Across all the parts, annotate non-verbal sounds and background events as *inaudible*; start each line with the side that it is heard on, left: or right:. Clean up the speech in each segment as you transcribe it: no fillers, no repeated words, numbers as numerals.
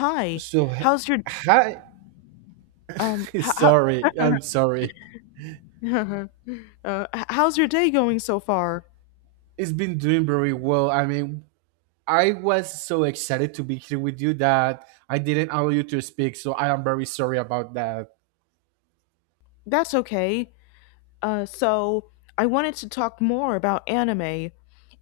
left: Hi.
right: So, h-
left: How's your
right: hi.
left: um
right: *laughs*
left: how, how
right: I'm sorry.
left: *laughs* how's your day going so far?
right: It's been doing very well. I mean, I was so excited to be here with you that I didn't allow you to speak. So, I am very sorry about that.
left: That's okay. So I wanted to talk more about anime.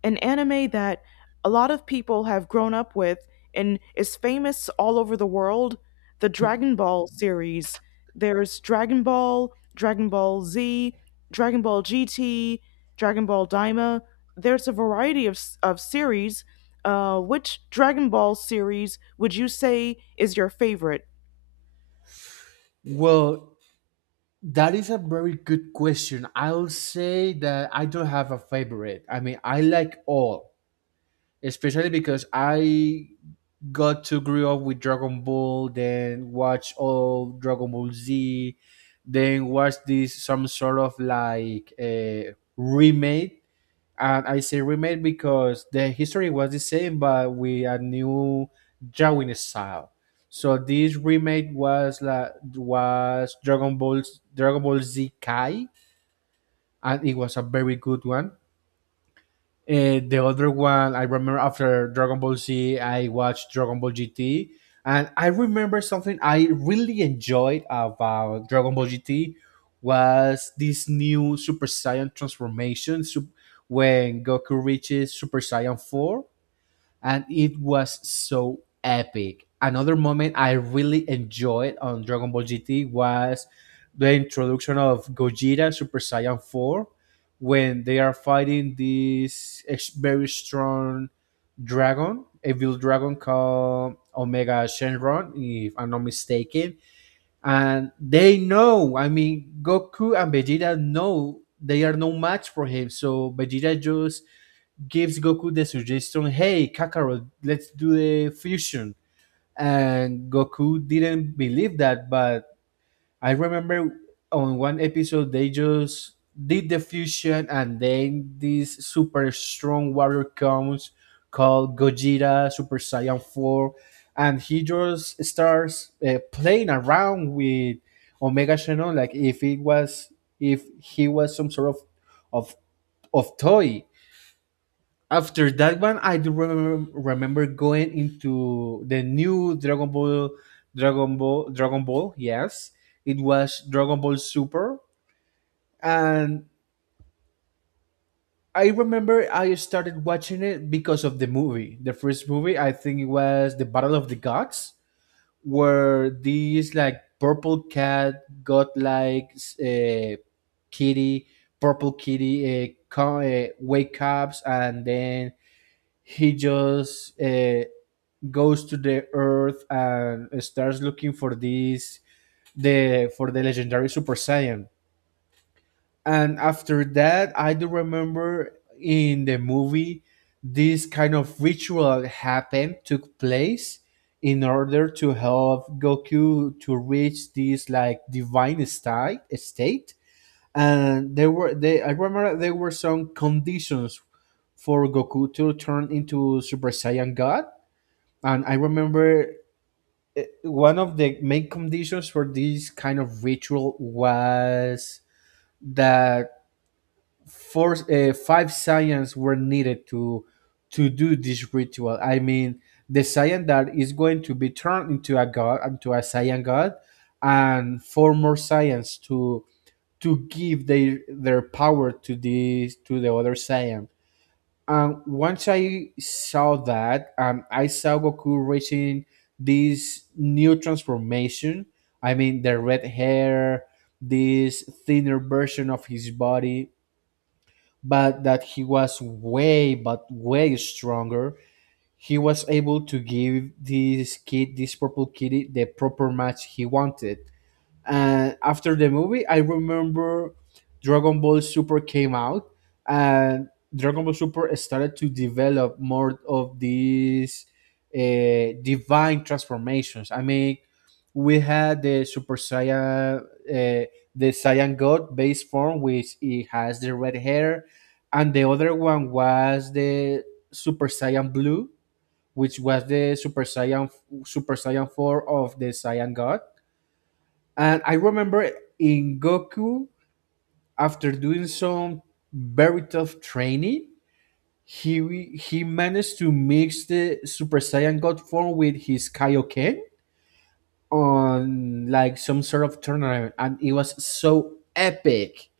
left: An anime that a lot of people have grown up with and is famous all over the world. The Dragon Ball series. There's Dragon Ball, Dragon Ball Z, Dragon Ball GT, Dragon Ball Daima. There's a variety of series. Which Dragon Ball series would you say is your favorite?
right: Well, that is a very good question. I'll say that I don't have a favorite. I mean, I like all, especially because I got to grow up with Dragon Ball, then watch all Dragon Ball Z, then watch this some sort of like a remake. And I say remake because the history was the same, but with a new drawing style. So this remake was Dragon Ball Z Kai, and it was a very good one. The other one I remember after Dragon Ball Z, I watched Dragon Ball GT, and I remember something I really enjoyed about Dragon Ball GT was this new Super Saiyan transformation when Goku reaches Super Saiyan Four, and it was so epic. Another moment I really enjoyed on Dragon Ball GT was the introduction of Gogeta and Super Saiyan 4 when they are fighting this very strong dragon, evil dragon called Omega Shenron, if I'm not mistaken. And they know, I mean, Goku and Vegeta know they are no match for him. So Vegeta just gives Goku the suggestion, "Hey Kakarot, let's do the fusion." And Goku didn't believe that, but I remember on one episode they just did the fusion, and then this super strong warrior comes called Gogeta Super Saiyan Four, and he just starts playing around with Omega Shenron, like if it was if he was some sort of of of toy. After that one, I do remember going into the new Dragon Ball yes, it was Dragon Ball Super. And I remember I started watching it because of the movie, the first movie, I think it was the Battle of the Gods, where these like purple cat got like uh, kitty, purple kitty, wake ups, and then he just goes to the earth and starts looking for this the for the legendary Super Saiyan. And after that I do remember in the movie this kind of ritual happened took place in order to help Goku to reach this like divine state. And there were they, I remember there were some conditions for Goku to turn into Super Saiyan God. And I remember one of the main conditions for this kind of ritual was that five science were needed to do this ritual. I mean, the science that is going to be turned into a god, into a science god, and four more science to give their power to this to the other science. Once I saw that, I saw Goku reaching this new transformation. I mean, the red hair, this thinner version of his body, but that he was way, but way stronger. He was able to give this kid, this purple kitty, the proper match he wanted. And after the movie, I remember Dragon Ball Super came out, and Dragon Ball Super started to develop more of these divine transformations. I mean, we had the Super Saiyan, the Saiyan God base form, which it has the red hair, and the other one was the Super Saiyan Blue, which was the Super Saiyan Four of the Saiyan God. And I remember in Goku, after doing some very tough training, he managed to mix the Super Saiyan God form with his Kaioken on like some sort of tournament, and it was so epic.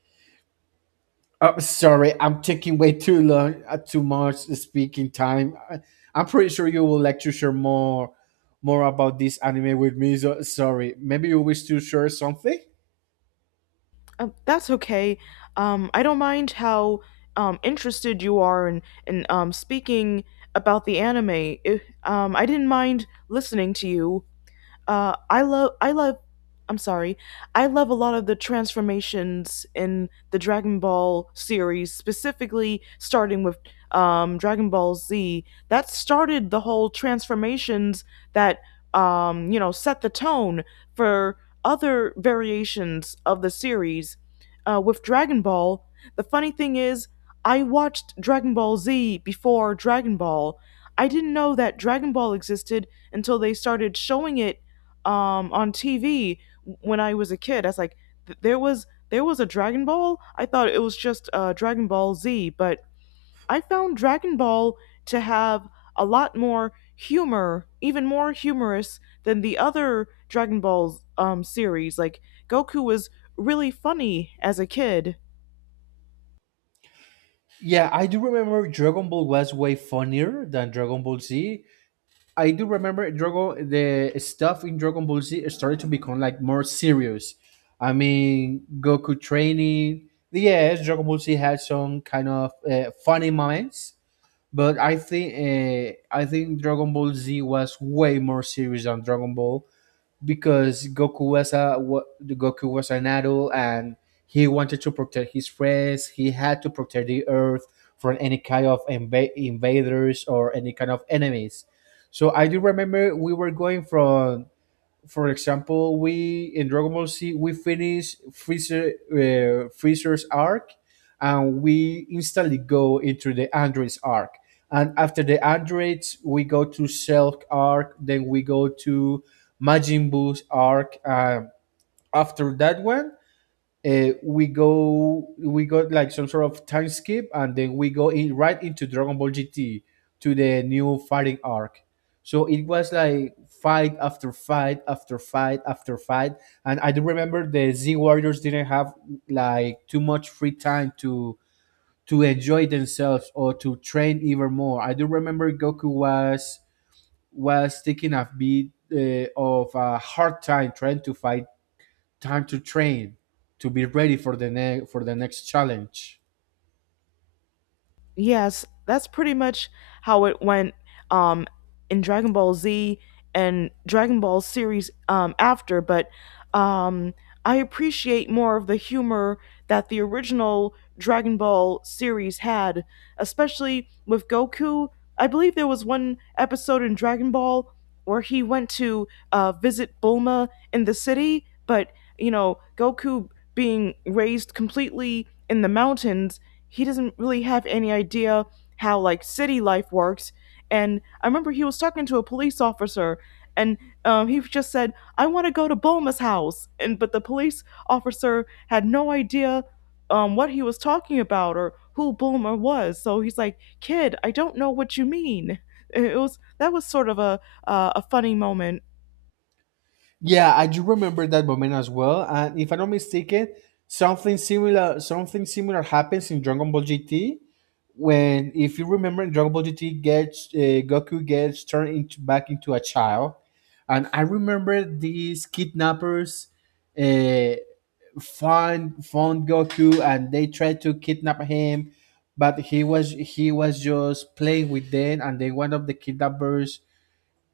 right: I'm taking way too long, too much speaking time. I, I'm pretty sure you would like to share more about this anime with me. So sorry, maybe you wish to share something.
left: That's okay. I don't mind how interested you are in speaking about the anime. If, I didn't mind listening to you. I love I'm sorry. I love a lot of the transformations in the Dragon Ball series, specifically starting with Dragon Ball Z. That started the whole transformations that you know set the tone for other variations of the series. With Dragon Ball, the funny thing is, I watched Dragon Ball Z before Dragon Ball. I didn't know that Dragon Ball existed until they started showing it on TV when I was a kid. I was like, there was a Dragon Ball. I thought it was just Dragon Ball Z, but I found Dragon Ball to have a lot more humor, even more humorous than the other Dragon Ball series. Like Goku was really funny as a kid.
right: Yeah, I do remember Dragon Ball was way funnier than Dragon Ball Z. I do remember Dragon the stuff in Dragon Ball Z started to become like more serious. I mean, Goku training. Yes, Dragon Ball Z had some kind of funny moments, but I think Dragon Ball Z was way more serious than Dragon Ball because Goku was a Goku was an adult and he wanted to protect his friends. He had to protect the Earth from any kind of invaders or any kind of enemies. So I do remember we were going from, for example, we in Dragon Ball Z we finish Freezer's arc, and we instantly go into the androids arc. And after the androids, we go to Cell arc. Then we go to Majin Buu's arc. After that one, we go we got like some sort of time skip and then we go in right into Dragon Ball GT to the new fighting arc. So it was like fight after fight after fight after fight, and I do remember the Z Warriors didn't have like too much free time to enjoy themselves or to train even more. I do remember Goku was taking a bit of a hard time trying to fight time to train to be ready for the next challenge.
left: Yes, that's pretty much how it went um, in Dragon Ball Z and Dragon Ball series after. But um, I appreciate more of the humor that the original Dragon Ball series had, especially with Goku. I believe there was one episode in Dragon Ball where he went to visit Bulma in the city, but you know, Goku, being raised completely in the mountains, he doesn't really have any idea how like city life works. And I remember he was talking to a police officer, and he just said, "I want to go to Bulma's house," and but the police officer had no idea what he was talking about or who Bulma was. So he's like, "Kid, I don't know what you mean." *laughs* It was that was sort of a funny moment.
right: Yeah, I do remember that moment as well. And if I'm not mistaken, something similar happens in Dragon Ball GT when, if you remember, in Dragon Ball GT gets Goku gets turned into back into a child, and I remember these kidnappers uh, found Goku and they tried to kidnap him, but he was just playing with them, and then one of the kidnappers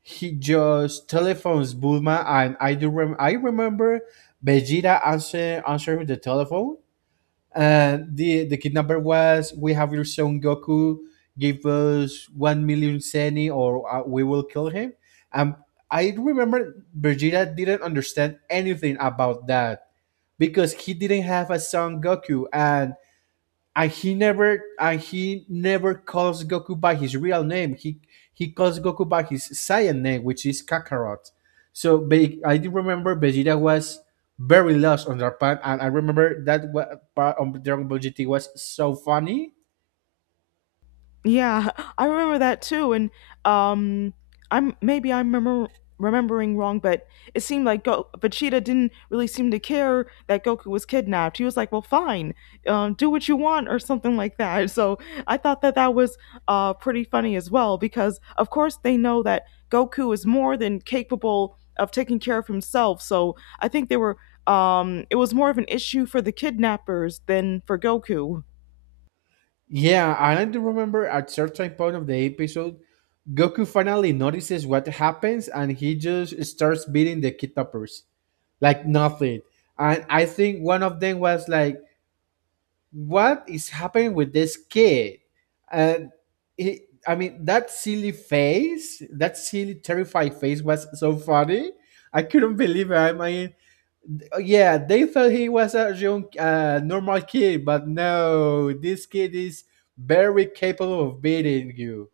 right: he just telephones Bulma, and I do rem- I remember Vegeta answering the telephone and the kidnapper was, "We have your son Goku. Give us 1,000,000 Senny, or we will kill him." And I remember Vegeta didn't understand anything about that because he didn't have a son Goku, and and he never calls Goku by his real name. He calls Goku by his Saiyan name, which is Kakarot. So I do remember Vegeta was very lost on their part, and I remember that part on Dragon Ball GT was so funny.
left: Yeah, *laughs* I remember that too, and um, I'm maybe I'm remember, remembering wrong, but it seemed like Vegeta didn't really seem to care that Goku was kidnapped. He was like, "Well, fine, do what you want," or something like that. *laughs* So I thought that that was pretty funny as well, because of course they know that Goku is more than capable of taking care of himself. So I think they were it was more of an issue for the kidnappers than for Goku.
right: Yeah, and I do remember at certain point of the episode, Goku finally notices what happens, and he just starts beating the Kid Toppers like nothing. And I think one of them was like, what is happening with this kid? And he, I mean, that silly face, that silly, terrified face was so funny. I couldn't believe it. I mean, yeah, they thought he was a young, normal kid, but no, this kid is very capable of beating you.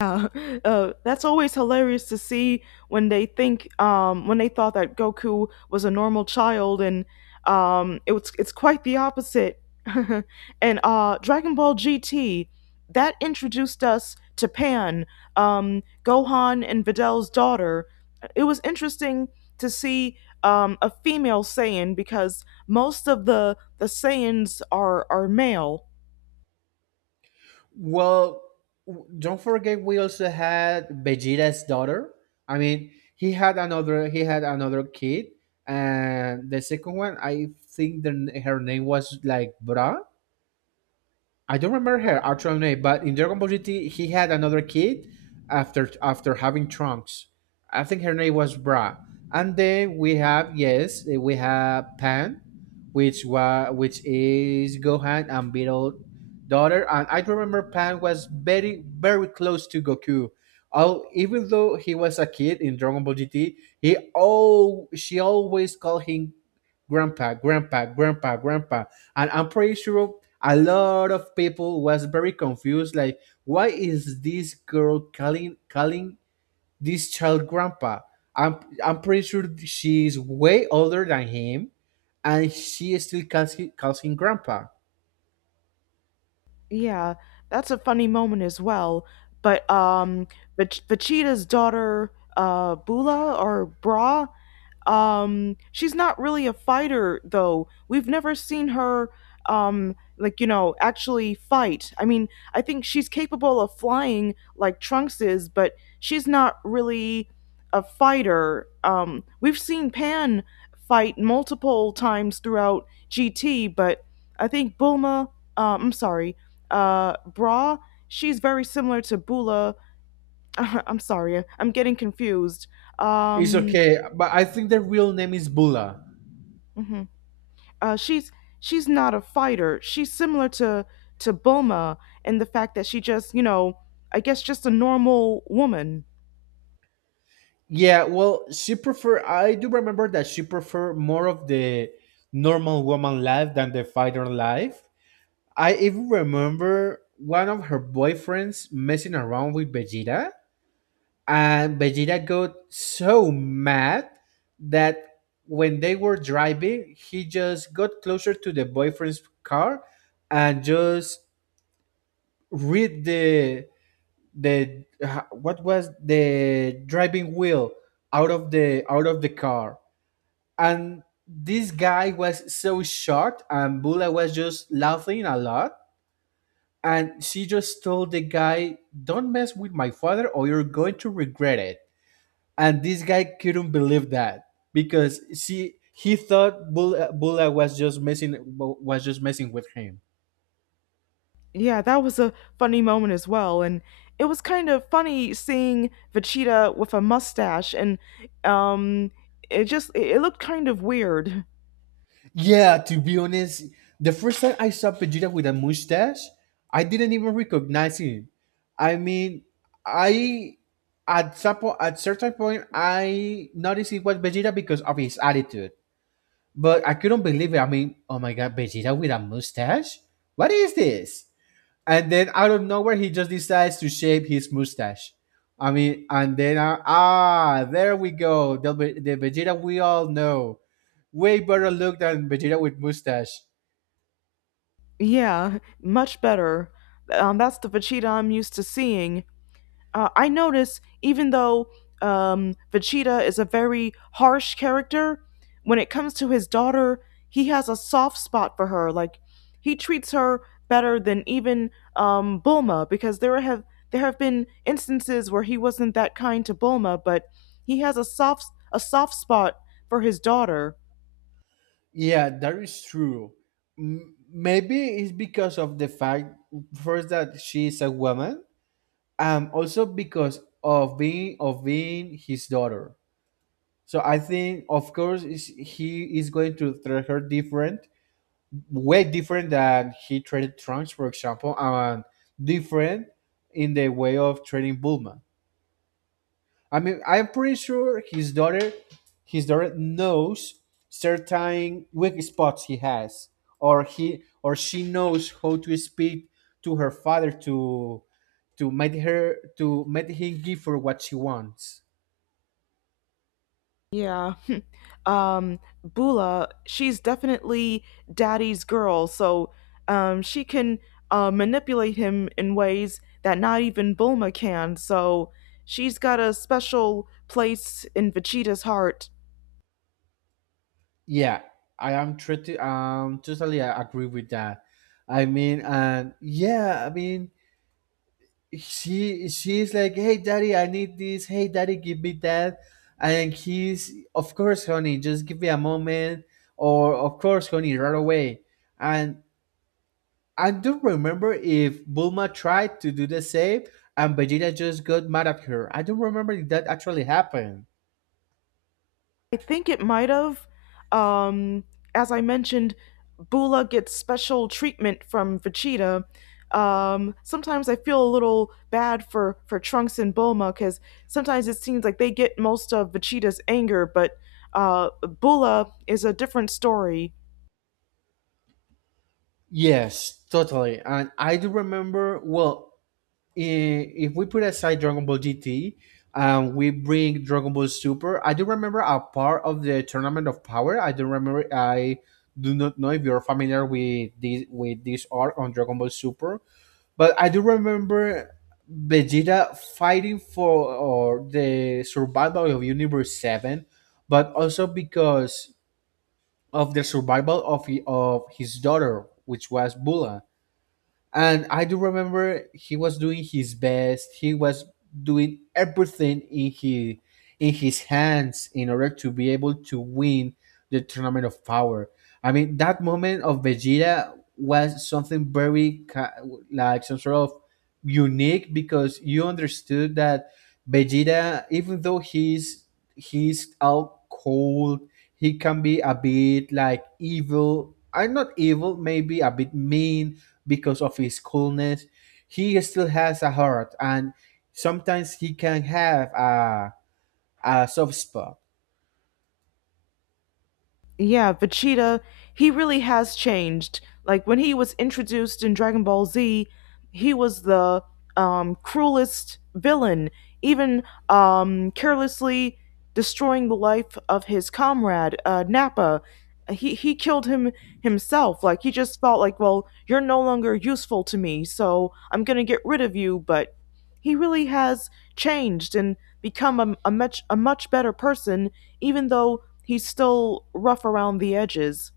left: Yeah, *laughs* that's always hilarious to see when they think when they thought that Goku was a normal child, and it's quite the opposite. *laughs* And Dragon Ball GT, that introduced us to Pan, Gohan, and Vidal's daughter. It was interesting to see a female Saiyan because most of the Saiyans are male.
right: Well, don't forget we also had Vegeta's daughter. I mean, he had another kid, and the second one I think her name was like Bra. I don't remember her actual name, but in Dragon Ball GT, he had another kid after having Trunks. I think her name was Bra. And then we have yes, we have Pan, which was which is Gohan and Beetle daughter. And I remember Pan was very close to Goku. Oh, even though he was a kid in Dragon Ball GT, he all she always called him grandpa, grandpa, grandpa, grandpa. And I'm pretty sure a lot of people was very confused like, why is this girl calling this child grandpa? i'm I'm pretty sure she's way older than him, and she still calls him grandpa.
left: Yeah, that's a funny moment as well. But Vachita's daughter, Bula or Bra, she's not really a fighter though. We've never seen her like you know actually fight. I mean, I think she's capable of flying like Trunks is, but she's not really a fighter. We've seen Pan fight multiple times throughout GT, but I think Bulma, I'm sorry, Bra, she's very similar to Bula. *laughs* I'm sorry, I'm getting confused.
right: It's
left: Um,
right: okay, but I think the real name is Bula.
left: mhm. Uh, she's she's not a fighter. She's similar to Bulma in the fact that she just you know I guess just a normal woman.
right: Yeah, well she prefer I do remember that she prefer more of the normal woman life than the fighter life. I even remember one of her boyfriends messing around with Vegeta, and Vegeta got so mad that when they were driving, he just got closer to the boyfriend's car and just read the what was the driving wheel out of the car, and this guy was so shocked and Bula was just laughing a lot, and she just told the guy, don't mess with my father or you're going to regret it. And this guy couldn't believe that because see he thought Bulla was just messing with him.
left: Yeah, that was a funny moment as well, and it was kind of funny seeing Vegeta with a mustache, and um, it looked kind of weird. *laughs*
right: Yeah, to be honest, the first time I saw Vegeta with a mustache, I didn't even recognize him. I mean, I at at certain point I noticed it was Vegeta because of his attitude, but I couldn't believe it. I mean, oh my god, Vegeta with a mustache? What is this? And then out of nowhere he just decides to shave his mustache. I mean, and then ah, there we go. The Vegeta we all know, way better look than Vegeta with mustache.
left: Yeah, much better. That's the Vegeta I'm used to seeing. I notice even though Vegeta is a very harsh character, when it comes to his daughter, he has a soft spot for her. Like he treats her better than even Bulma, because there have been instances where he wasn't that kind to Bulma, but he has a soft spot for his daughter.
right: Yeah, that is true. Maybe it's because of the fact first that she is a woman, also because of being his daughter. So I think, of course, is he is going to treat her different way different than he traded Trunks, for example, and different in the way of trading Bulma. I mean, I'm pretty sure his daughter knows certain weak spots he has, or he or she knows how to speak to her father to make him give her what she wants.
left: Yeah. *laughs* Um, Bula, she's definitely daddy's girl, so she can manipulate him in ways that not even Bulma can. So she's got a special place in Vegeta's heart.
right: Yeah, I am totally I agree with that. I mean, and yeah, I mean, she's like, "Hey, daddy, I need this. Hey, daddy, give me that." And he's, "Of course, honey, just give me a moment." Or, "Of course, honey, right away." And I don't remember if Bulma tried to do the same, and Vegeta just got mad at her. I don't remember if that actually happened.
left: I think it might have. Um, as I mentioned, Bula gets special treatment from Vegeta. Sometimes I feel a little bad for Trunks and Bulma because sometimes it seems like they get most of Vegeta's anger, but uh, Bula is a different story.
right: Yes, totally. And I do remember. Well, if we put aside Dragon Ball GT and we bring Dragon Ball Super, I do remember a part of the Tournament of Power. I do remember. I do not know if you're familiar with this arc on Dragon Ball Super, but I do remember Vegeta fighting for or the survival of Universe Seven, but also because of the survival of of his daughter, which was Bula, and I do remember he was doing his best. He was doing everything in his hands in order to be able to win the tournament of power. I mean, that moment of Vegeta was something like some sort of unique, because you understood that Vegeta, even though he's out cold, he can be a bit like evil. I'm not evil, maybe a bit mean, because of his coolness. He still has a heart, and sometimes he can have a soft spot.
left: Yeah, Vegeta, he really has changed. Like when he was introduced in Dragon Ball Z, he was the cruelest villain, even carelessly destroying the life of his comrade, Nappa. He killed him himself. Like, he just felt like, well, you're no longer useful to me, so I'm gonna get rid of you. But he really has changed and become a much better person, even though he's still rough around the edges.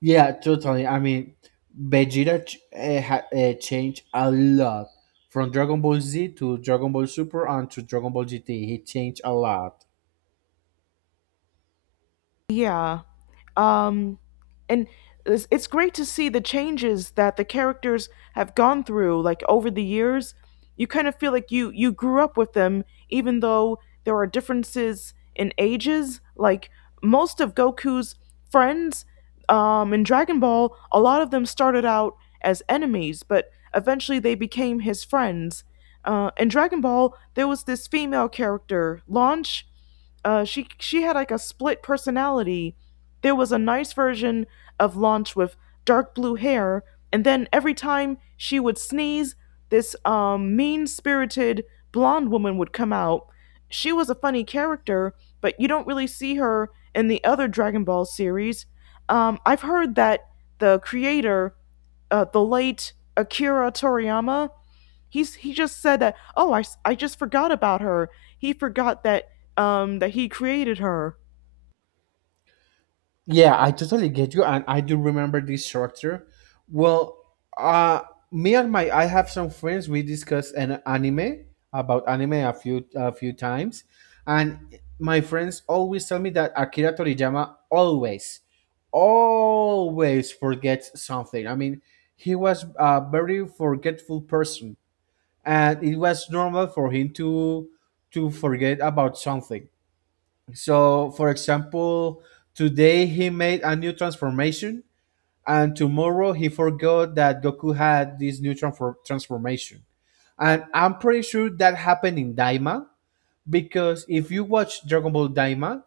right: Yeah, totally. I mean, Vegeta changed a lot from Dragon Ball Z to Dragon Ball Super and to Dragon Ball GT. He changed a lot.
left: Yeah. Um, and it's great to see the changes that the characters have gone through like over the years. You kind of feel like you grew up with them even though there are differences in ages. Like most of Goku's friends in Dragon Ball, a lot of them started out as enemies, but eventually they became his friends. In Dragon Ball, there was this female character, Launch. She had like a split personality. There was a nice version of Launch with dark blue hair, and then every time she would sneeze, this mean-spirited blonde woman would come out. She was a funny character, but you don't really see her in the other Dragon Ball series. I've heard that the creator, the late Akira Toriyama, he just said that, "Oh, I just forgot about her." He forgot that he created her.
right: Yeah, I totally get you, and I do remember this structure. Well, uh, me and my I have some friends. We discussed an anime about anime a few times, and my friends always tell me that Akira Toriyama always forgets something. I mean, he was a very forgetful person, and it was normal for him to forget about something. So, for example, today he made a new transformation, and tomorrow he forgot that Goku had this new transformation. And I'm pretty sure that happened in Daima, because if you watch Dragon Ball Daima,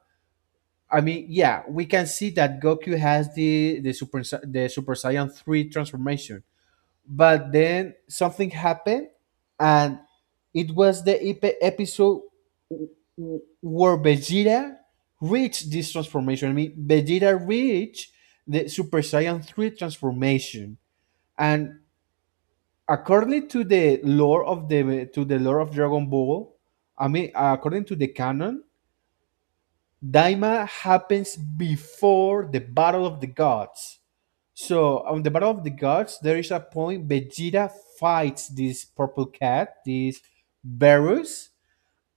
right: I mean, yeah, we can see that Goku has the Super Saiyan three transformation, but then something happened, and it was the episode w- where Vegeta reached this transformation. I mean, Vegeta reached the Super Saiyan 3 transformation. And according to the lore of Dragon Ball, I mean, according to the canon, Daima happens before the Battle of the Gods. So on the Battle of the Gods, there is a point Vegeta fights this purple cat, this Beerus,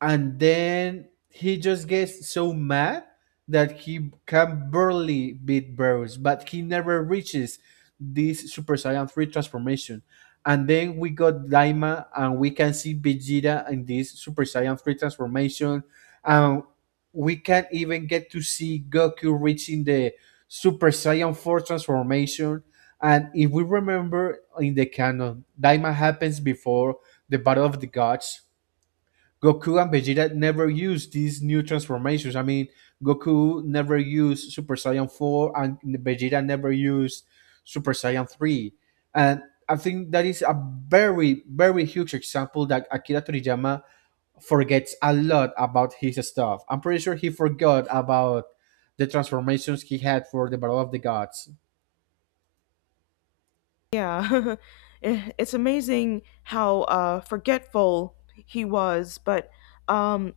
right: and then he just gets so mad that he can barely beat Bruce, but he never reaches this Super Saiyan 3 transformation. And then we got Daima, and we can see Vegeta in this Super Saiyan 3 transformation. And we can even get to see Goku reaching the Super Saiyan 4 transformation. And if we remember in the canon, Daima happens before the Battle of the Gods, Goku and Vegeta never used these new transformations. I mean, Goku never used Super Saiyan 4 and Vegeta never used Super Saiyan 3. And I think that is a very, very huge example that Akira Toriyama forgets a lot about his stuff. I'm pretty sure he forgot about the transformations he had for the Battle of the Gods.
left: Yeah, *laughs* eh, it's amazing how forgetful he was. But um,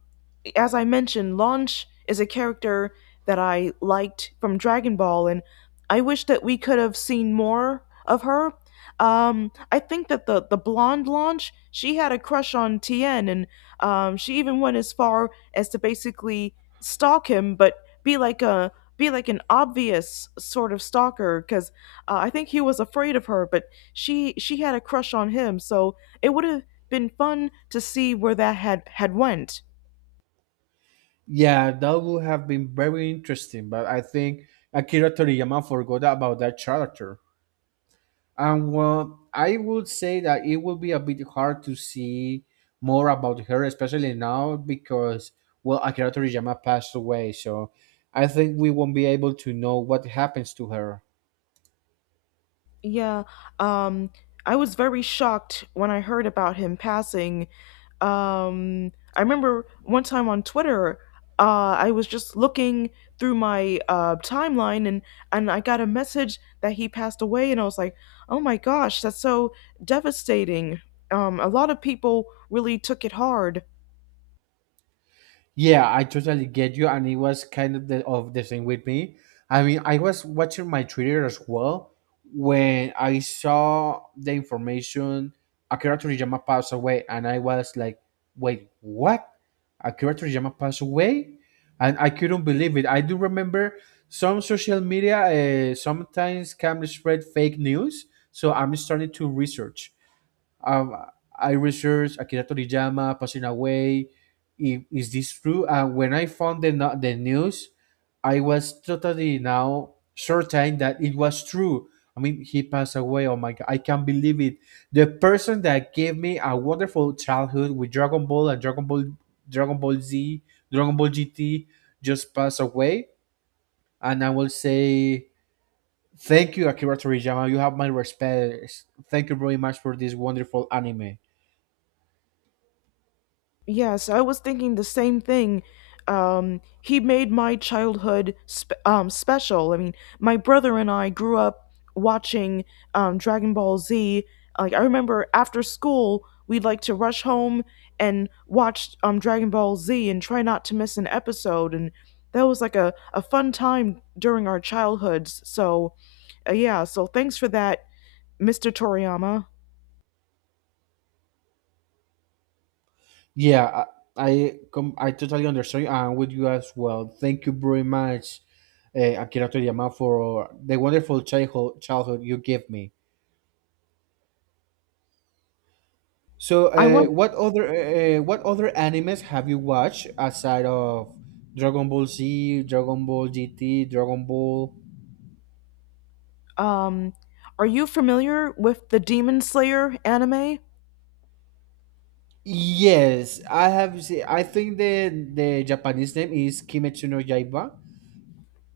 left: as I mentioned, Launch is a character that I liked from Dragon Ball, and I wish that we could have seen more of her. I think that the blonde Launch, she had a crush on Tien, and she even went as far as to basically stalk him, but be like a be like an obvious sort of stalker, because I think he was afraid of her, but she had a crush on him, so it would have been fun to see where that had went.
right: Yeah, that would have been very interesting, but I think Akira Toriyama forgot about that character. And well, I would say that it will be a bit hard to see more about her, especially now because, well, Akira Toriyama passed away, so I think we won't be able to know what happens to her.
left: Yeah, um, I was very shocked when I heard about him passing. I remember one time on Twitter, I was just looking through my timeline and I got a message that he passed away, and I was like, oh my gosh, that's so devastating. A lot of people really took it hard.
right: Yeah, I totally get you, and it was kind of the same with me. I mean, I was watching my Twitter as well when I saw the information Akira Toriyama passed away, and I was like, "Wait, what? Akira Toriyama passed away?" And I couldn't believe it. I do remember some social media sometimes can spread fake news, so um, I researched Akira Toriyama passing away. If, is this true? And when I found the, no- the news, I was totally now certain that it was true. I mean, he passed away. Oh my God, I can't believe it. The person that gave me a wonderful childhood with Dragon Ball, Dragon Ball Z, Dragon Ball GT just passed away. And I will say, thank you, Akira Toriyama. You have my respect. Thank you very much for this wonderful anime.
left: Yes, I was thinking the same thing. He made my childhood special. I mean, my brother and I grew up watching Dragon Ball Z. Like, I remember after school, we'd like to rush home and watch Dragon Ball Z and try not to miss an episode. And that was like a fun time during our childhoods. So, yeah, so thanks for that, Mr. Toriyama.
right: Yeah, I totally understand. I'm with you as well. Thank you very much, Akira Toriyama, for the wonderful childhood you gave me. So,
left: I want
right: what other animes have you watched aside of Dragon Ball Z, Dragon Ball GT, Dragon Ball?
left: Um, are you familiar with the Demon Slayer anime?
right: Yes, I have. See, I think the Japanese name is Kimetsu no Yaiba.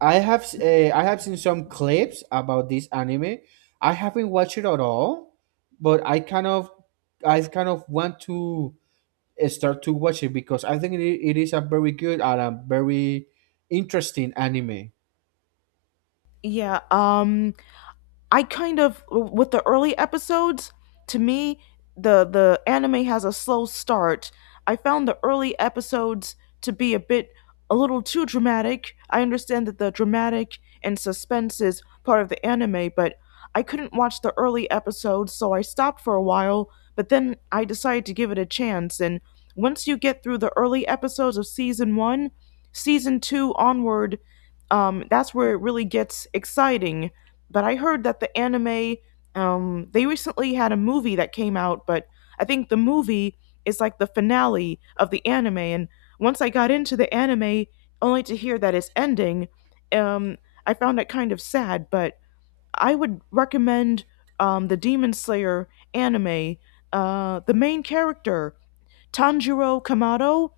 right: I have seen some clips about this anime. I haven't watched it at all, but I kind of want to start to watch it because I think it is a very good and a very interesting anime.
left: Yeah, I kind of with the early episodes, to me, the anime has a slow start. I found the early episodes to be a little too dramatic. I understand that the dramatic and suspense is part of the anime, but I couldn't watch the early episodes, so I stopped for a while, but then I decided to give it a chance. And once you get through the early episodes of season 1, season 2 onward, that's where it really gets exciting. But I heard that the anime, they recently had a movie that came out, but I think the movie is like the finale of the anime. And once I got into the anime, only to hear that it's ending, um, I found it kind of sad. But I would recommend the Demon Slayer anime. The main character, Tanjiro Kamado,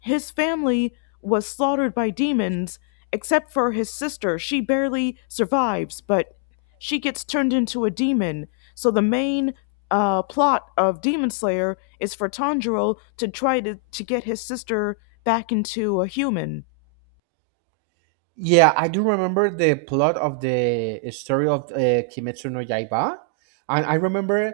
left: his family was slaughtered by demons, except for his sister. She barely survives, but she gets turned into a demon. So the main plot of Demon Slayer is for Tanjiro to to get his sister back into a human.
right: Yeah, I do remember the plot of the story of Kimetsu no Yaiba, and I remember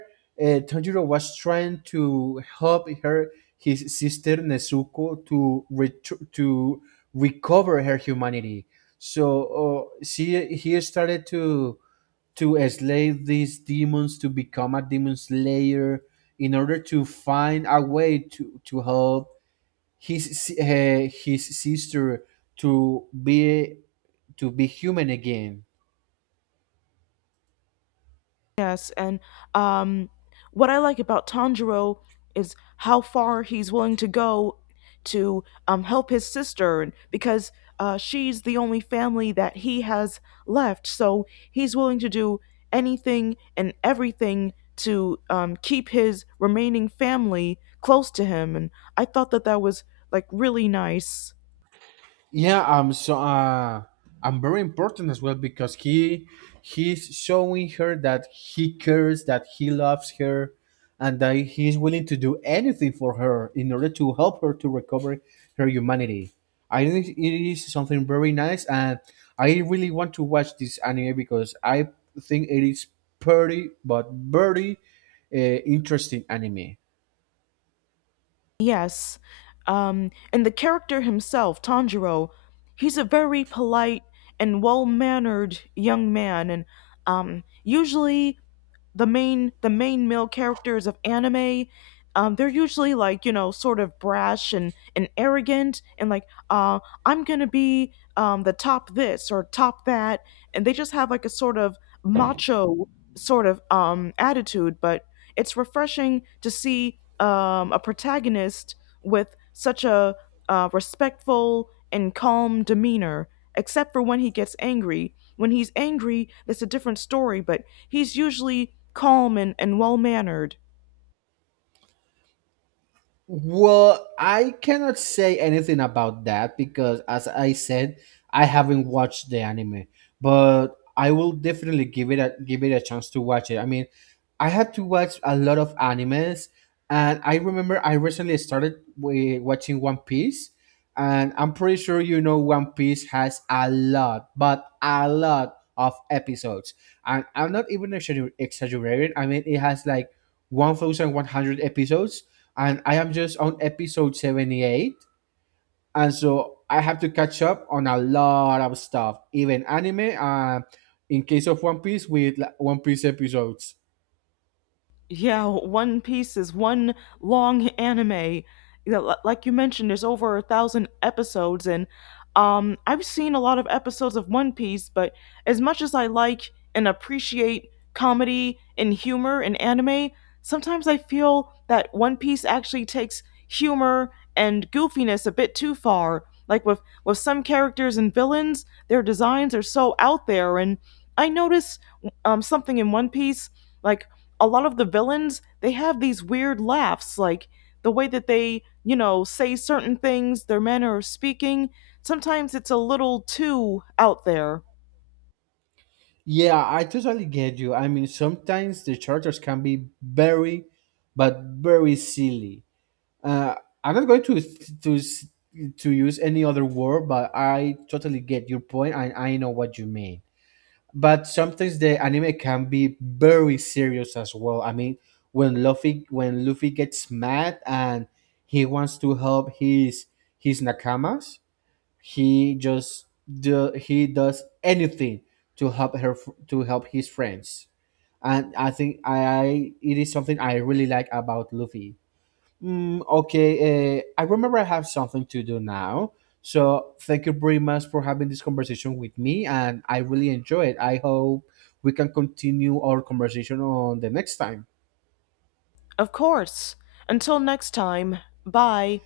right: Tanjiro was trying to help her his sister Nezuko to recover her humanity. So she he started to slay these demons to become a demon slayer in order to find a way to help his sister to be human again.
left: Yes, and um, what I like about Tanjiro is how far he's willing to go to help his sister, and because she's the only family that he has left. So he's willing to do anything and everything to keep his remaining family close to him, and I thought that that was like really nice.
right: Yeah, so I'm very important as well because he's showing her that he cares, that he loves her, and that he's willing to do anything for her in order to help her to recover her humanity. I think it is something very nice, and I really want to watch this anime because I think it is pretty, but very interesting anime.
left: Yes. And the character himself, Tanjiro, he's a very polite and well mannered young man. And usually the main male characters of anime they're usually like you know sort of brash and arrogant and like I'm gonna be the top this or top that, and they just have like a sort of macho sort of attitude. But it's refreshing to see a protagonist with such a respectful and calm demeanor, except for when he gets angry. When he's angry, that's a different story, but he's usually calm and well mannered.
right: Well, I cannot say anything about that because, as I said, I haven't watched the anime, but I will definitely give it a chance to watch it. I mean, I had to watch a lot of animes, and I remember I recently started watching One Piece, and I'm pretty sure you know One Piece has a lot of episodes, and I'm not even exaggerating. I mean, it has like 1,100 episodes, and I am just on episode 78. And so I have to catch up on a lot of stuff, even anime, in case of One Piece, with like, One Piece episodes.
left: Yeah, One Piece is one long anime. You know, like you mentioned, there's over a thousand episodes, and I've seen a lot of episodes of One Piece, but as much as I like and appreciate comedy and humor in anime, sometimes I feel that One Piece actually takes humor and goofiness a bit too far. Like with some characters and villains, their designs are so out there, and I notice something in One Piece, like a lot of the villains they have these weird laughs, like the way that they you know say certain things, their manner of speaking, sometimes it's a little too out there.
right: Yeah, I totally get you. I mean, sometimes the characters can be very, but very silly. Uh, I'm not going to use any other word, but I totally get your point, and I know what you mean. But sometimes the anime can be very serious as well. I mean, when Luffy gets mad and he wants to help his nakamas, he just he does anything to help her to help his friends. And I think I it is something I really like about Luffy. Mm, okay, I remember I have something to do now. So thank you very much for having this conversation with me, and I really enjoy it. I hope we can continue our conversation on the next time.
left: Of course. Until next time. Bye.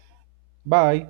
right: Bye.